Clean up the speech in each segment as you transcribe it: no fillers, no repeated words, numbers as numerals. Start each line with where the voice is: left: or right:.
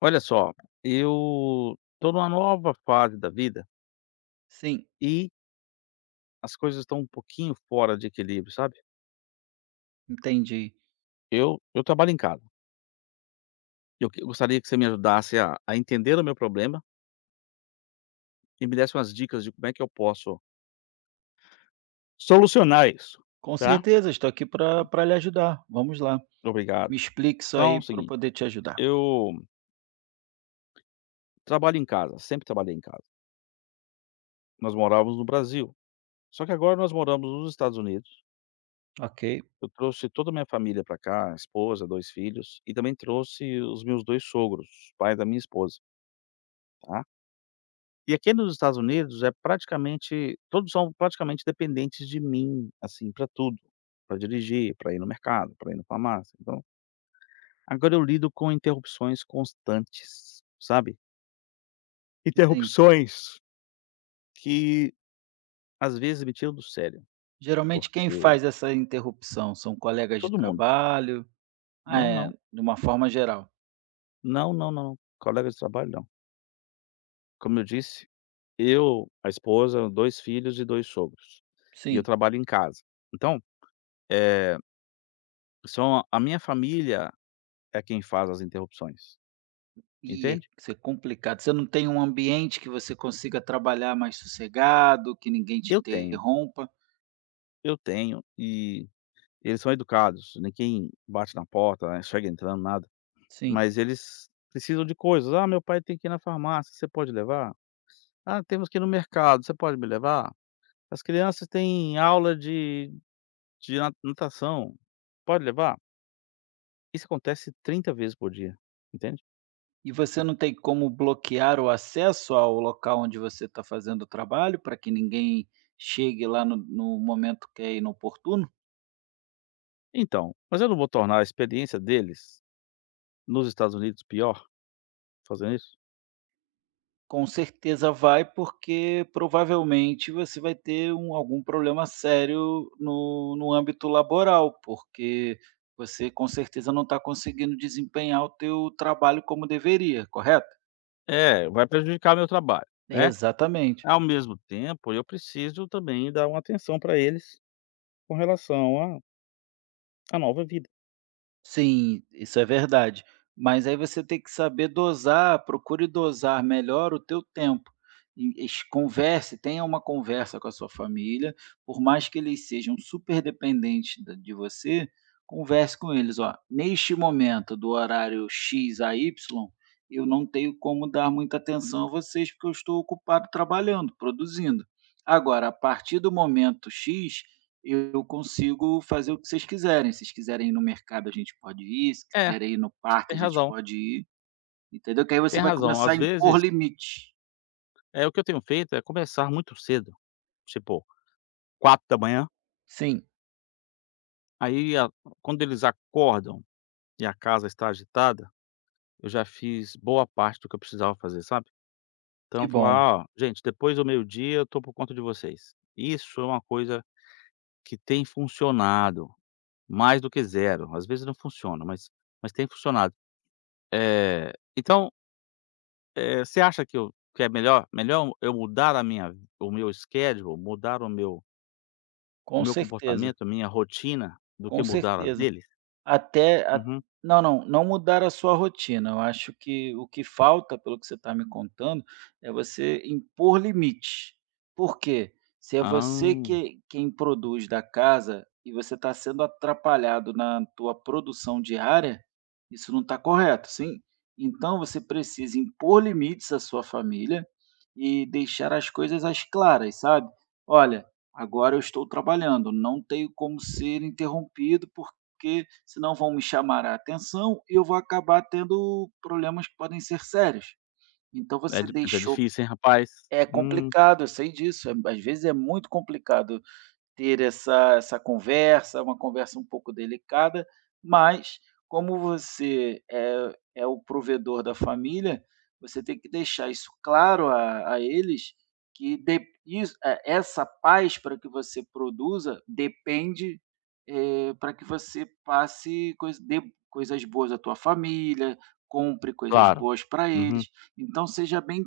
left: Olha só, eu tô numa nova fase da vida
right: Sim,
left: e as coisas estão um pouquinho fora de equilíbrio, sabe.
right: entendi.
left: Eu trabalho em casa, eu que eu gostaria que você me ajudasse a entender o meu problema e me desse umas dicas de como é que eu posso solucionar isso,
right: Com
left: tá.
right: certeza, estou aqui para lhe ajudar. Vamos lá.
left: Obrigado.
right: Me explique isso
left: Então é
right: aí
left: o
right: para eu
left: seguinte,
right: poder te ajudar.
left: eu trabalho em casa, sempre trabalhei em casa. Nós morávamos no Brasil, só que agora nós moramos nos Estados Unidos.
right: Ok,
left: Eu trouxe toda a minha família para cá, esposa, 2 filhos, e também trouxe os meus 2 sogros, pai da minha esposa, tá. E aqui nos Estados Unidos é praticamente todos são praticamente dependentes de mim, assim, para tudo, para dirigir, para ir no mercado, para ir na farmácia, então agora eu lido com interrupções constantes, sabe.
right: entendi.
left: Interrupções que às vezes me tiram do sério,
right: Geralmente quem
left: porque
right: faz essa interrupção são colegas de
left: todo mundo:
right: trabalho? Ah,
left: "Não,
right: é,
left: não,
right: de uma forma geral.
left: não, não, não, não, colega de trabalho não". Como eu disse, eu, a esposa, 2 filhos e 2 sogros, e eu
right: Sim.
left: trabalho em casa. Então, eh, são a minha família é quem faz as interrupções.
right: E
left: Entende?
right: isso é complicado. Você não tem um ambiente que você consiga trabalhar mais sossegado, que ninguém te
left: Eu tenho,
right: interrompa?
left: eu tenho, e eles são educados, ninguém bate na porta, né, chega entrando, nada.
right: Sim.
left: Mas eles precisam de coisas: "Ah, meu pai tem que ir na farmácia, você pode levar? Ah, temos que ir no mercado, você pode me levar? As crianças têm aula de na natação, pode levar?". Isso acontece 30 vezes por dia, entende?
right: E você não tem como bloquear o acesso ao local onde você está fazendo o trabalho, para que ninguém chegue lá no momento que é inoportuno?
left: Então, mas eu não vou tornar a experiência deles nos Estados Unidos pior fazendo isso?
right: Com certeza vai, porque provavelmente você vai ter algum problema sério no âmbito laboral, porque você com certeza não está conseguindo desempenhar o teu trabalho como deveria, correto?
left: É, vai prejudicar meu trabalho, né?
right: Exatamente.
left: Ao mesmo tempo, eu preciso também dar uma atenção para eles com relação à nova vida.
right: Sim, isso é verdade. Mas aí você tem que saber dosar, procure dosar melhor o teu tempo. E es converse, tenha uma conversa com a sua família, por mais que eles sejam super dependentes da de você, converse com eles: "Ó, neste momento do horário X a Y, eu não tenho como dar muita atenção a vocês, porque eu estou ocupado trabalhando, produzindo. Agora, a partir do momento X, eu consigo fazer o que vocês quiserem. Se vocês quiserem ir no mercado, a gente pode ir, se
left: É,
right: quiserem ir no
left: você
right: parque,
left: tem
right: a gente
left: razão,
right: pode ir, entendeu? Que aí você
left: tem
right: vai
left: razão.
right: começar a
left: Às
right: impor
left: vezes,
right: limite.
left: é o que eu tenho feito é começar muito cedo, tipo 4 da manhã,
right: Sim,
left: aí a quando eles acordam e a casa está agitada, eu já fiz boa parte do que eu precisava fazer, sabe. Então
right: que
left: eu
right: bom.
left: falar: "Ó, gente, depois do meio-dia eu tô por conta de vocês". Isso é uma coisa que tem funcionado mais do que zero. Às vezes não funciona, mas tem funcionado. Eh, então, você acha que eu que é melhor eu mudar a minha o meu schedule, mudar o meu o
right: Com
left: meu
right: certeza,
left: comportamento, a minha rotina, do
right: com
left: que mudar a
right: certeza.
left: deles?
right: Até a
left: Uhum.
right: Não, não, não mudar a sua rotina, eu acho que o que falta, pelo que você está me contando, é você impor limite. Por quê? Se é você
left: Ah,
right: quem produz da casa e você está sendo atrapalhado na tua produção diária, isso não está correto, sim? Então você precisa impor limites à sua família e deixar as coisas às claras, sabe? "Olha, agora eu estou trabalhando, não tenho como ser interrompido por" porque senão vão me chamar a atenção e eu vou acabar tendo problemas que podem ser sérios. Então
left: é
right: você
left: di é
right: deixou
left: difícil, hein, rapaz.
right: É complicado, eu sei disso, às vezes é muito complicado ter essa conversa, uma conversa um pouco delicada, mas como você é o provedor da família, você tem que deixar isso claro a eles que de isso eh, essa paz para que você produza depende, para que você passe coisa dê coisas boas à tua família, compre coisas
left: Claro.
right: boas para
left: Uhum.
right: eles. Então seja bem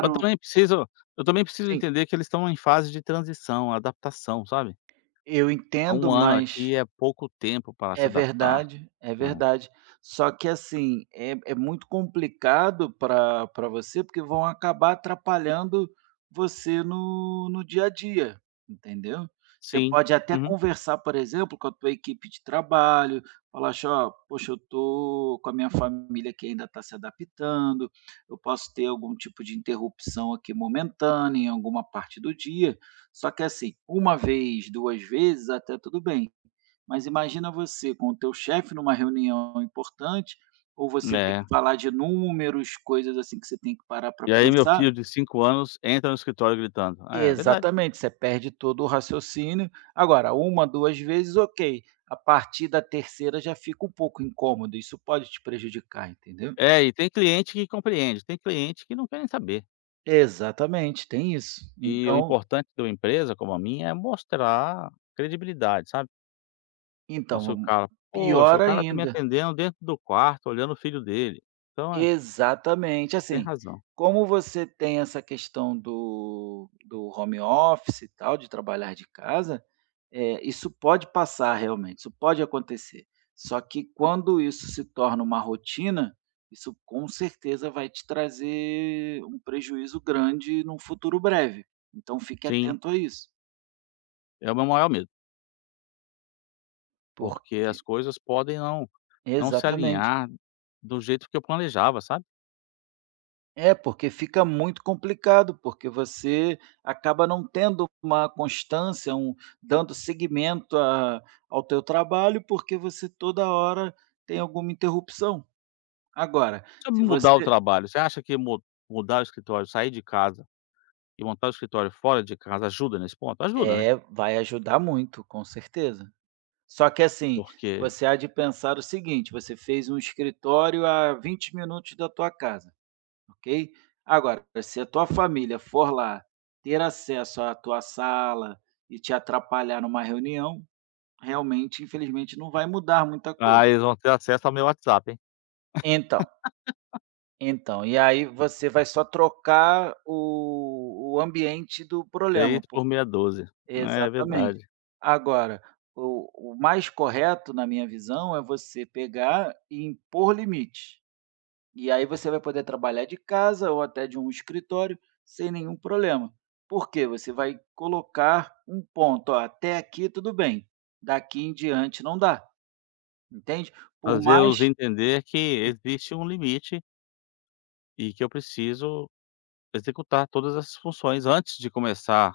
left: Mas também preciso eu também preciso
right: Sim,
left: entender que eles estão em fase de transição, adaptação, sabe.
right: eu entendo,
left: Um ano
right: mas
left: aqui é pouco tempo para se
right: é
left: adaptar.
right: verdade, é
left: É.
right: verdade. Só que assim, é muito complicado para você, porque vão acabar atrapalhando você no dia a dia, entendeu? Você
left: Sim.
right: pode até
left: Uhum.
right: conversar, por exemplo, com a tua equipe de trabalho, falar assim: "Ó, poxa, eu tô com a minha família que ainda está se adaptando, eu posso ter algum tipo de interrupção aqui momentânea em alguma parte do dia". Só que assim, uma vez, 2 vezes, até tudo bem. Mas imagina você com o teu chefe numa reunião importante, ou você tem que
left: É.
right: falar de números, coisas assim que você tem que parar para
left: E aí meu
right: pensar.
left: filho de 5 anos entra no escritório gritando. É, é verdade.
right: Exatamente, você perde todo o raciocínio. Agora, uma, 2 vezes, ok. A partir da terceira já fica um pouco incômodo, isso pode te prejudicar, entendeu?
left: É, e tem cliente que compreende, tem cliente que não quer nem saber.
right: Exatamente, tem isso.
left: E o importante de uma empresa como a minha é mostrar credibilidade, sabe. Então
right: Então,
left: se o
right: vamos-
left: cara: "Poxa,
right: Pior
left: o cara tá me
right: ainda.
left: atendendo dentro do quarto, olhando o filho dele". Então é,
right: Exatamente.
left: tem
right: Assim,
left: razão.
right: como você tem essa questão do home office e tal, de trabalhar de casa, isso pode passar realmente, isso pode acontecer. Só que quando isso se torna uma rotina, isso com certeza vai te trazer um prejuízo grande num futuro breve. Então fique
left: Sim,
right: atento a isso,
left: é o meu maior medo, porque as
right: porque
left: coisas podem não se
right: exatamente.
left: alinhar do jeito que eu planejava, sabe.
right: É, porque fica muito complicado, porque você acaba não tendo uma constância, um dando seguimento a ao teu trabalho, porque você toda hora tem alguma interrupção. Agora,
left: Se eu
right: se
left: mudar o
right: você
left: trabalho, você acha que mu mudar o escritório, sair de casa e montar o escritório fora de casa ajuda nesse ponto? Ajuda, né,
right: é, vai ajudar muito, com certeza. Só que assim,
left: porque
right: você há de pensar o seguinte: você fez um escritório a 20 minutos da tua casa. Ok? Agora, se a tua família for lá ter acesso à tua sala e te atrapalhar numa reunião, realmente, infelizmente, não vai mudar muita
left: ah,
right: coisa.
left: eles vão ter acesso ao meu WhatsApp, hein.
right: Então, e aí você vai só trocar o ambiente do problema,
left: 6 por
right: porque
left: meia dúzia. É
right: exatamente.
left: verdade.
right: Agora, o mais correto, na minha visão, é você pegar e impor limites. E aí você vai poder trabalhar de casa ou até de um escritório sem nenhum problema. Porque você vai colocar um ponto, ó, até aqui tudo bem, daqui em diante não dá, entende? Por mais
left: Fazê-los entender que existe um limite e que eu preciso executar todas as funções antes de começar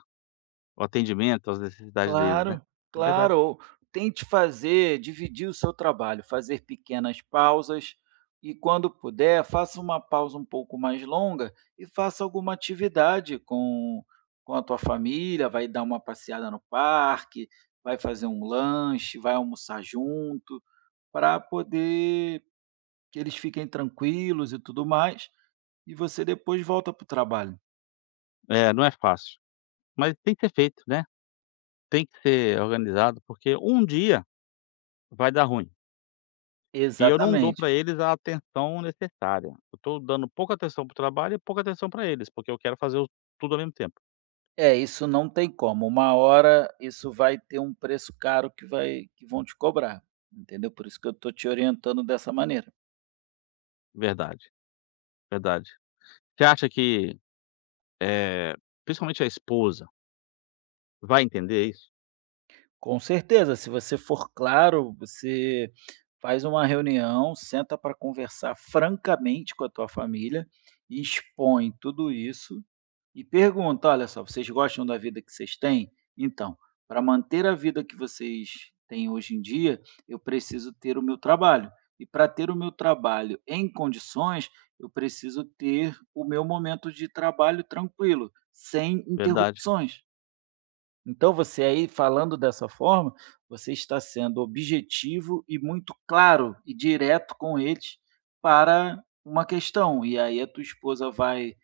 left: o atendimento às necessidades deles, né.
right: Claro,
left: Verdade.
right: claro. Ou tente fazer, dividir o seu trabalho, fazer pequenas pausas e, quando puder, faça uma pausa um pouco mais longa e faça alguma atividade com a tua família. Vai dar uma passeada no parque, vai fazer um lanche, vai almoçar junto, para poder que eles fiquem tranquilos e tudo mais. E você depois volta para o trabalho.
left: É, não é fácil, mas tem que ser feito, né. Tem que ser organizado, porque um dia vai dar ruim e eu não dou
right: Exatamente.
left: para eles a atenção necessária. Eu estou dando pouca atenção para o trabalho e pouca atenção para eles, porque eu quero fazer o tudo ao mesmo tempo.
right: É, isso não tem como. Uma hora isso vai ter um preço caro que vai que vão te cobrar, entendeu? Por isso que eu estou te orientando dessa maneira.
left: Verdade, verdade. Você acha que Eh, principalmente a esposa, vai entender isso?
right: Com certeza, se você for claro, você faz uma reunião, senta para conversar francamente com a tua família, expõe tudo isso. E pergunta: "Olha só, vocês gostam da vida que vocês têm? Então, para manter a vida que vocês têm hoje em dia, eu preciso ter o meu trabalho. E para ter o meu trabalho em condições, eu preciso ter o meu momento de trabalho tranquilo, sem
left: Verdade,
right: interrupções. Então você aí falando dessa forma, você está sendo objetivo e muito claro e direto com eles para uma questão. E aí a tua esposa vai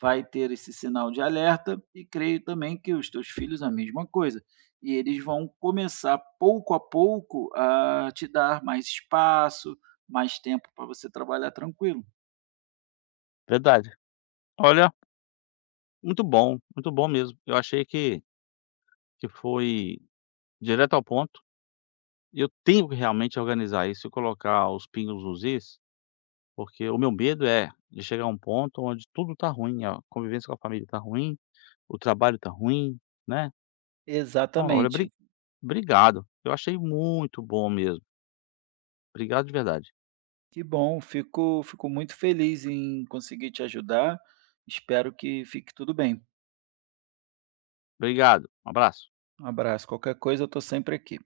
right: vai ter esse sinal de alerta e creio também que os teus filhos a mesma coisa. E eles vão começar pouco a pouco a te dar mais espaço, mais tempo para você trabalhar tranquilo.
left: verdade. Olha, muito bom mesmo. Eu achei que foi direto ao ponto e eu tenho que realmente organizar isso e colocar os pingos nos is, porque o meu medo é de chegar a um ponto onde tudo tá ruim, a convivência com a família tá ruim, o trabalho tá ruim, né. Não, olha,
right: Exatamente.
left: bri obrigado, eu achei muito bom mesmo. Obrigado de verdade.
right: Que bom, fico muito feliz em conseguir te ajudar. Espero que fique tudo bem.
left: Obrigado, um abraço.
right: Um abraço, qualquer coisa eu estou sempre aqui.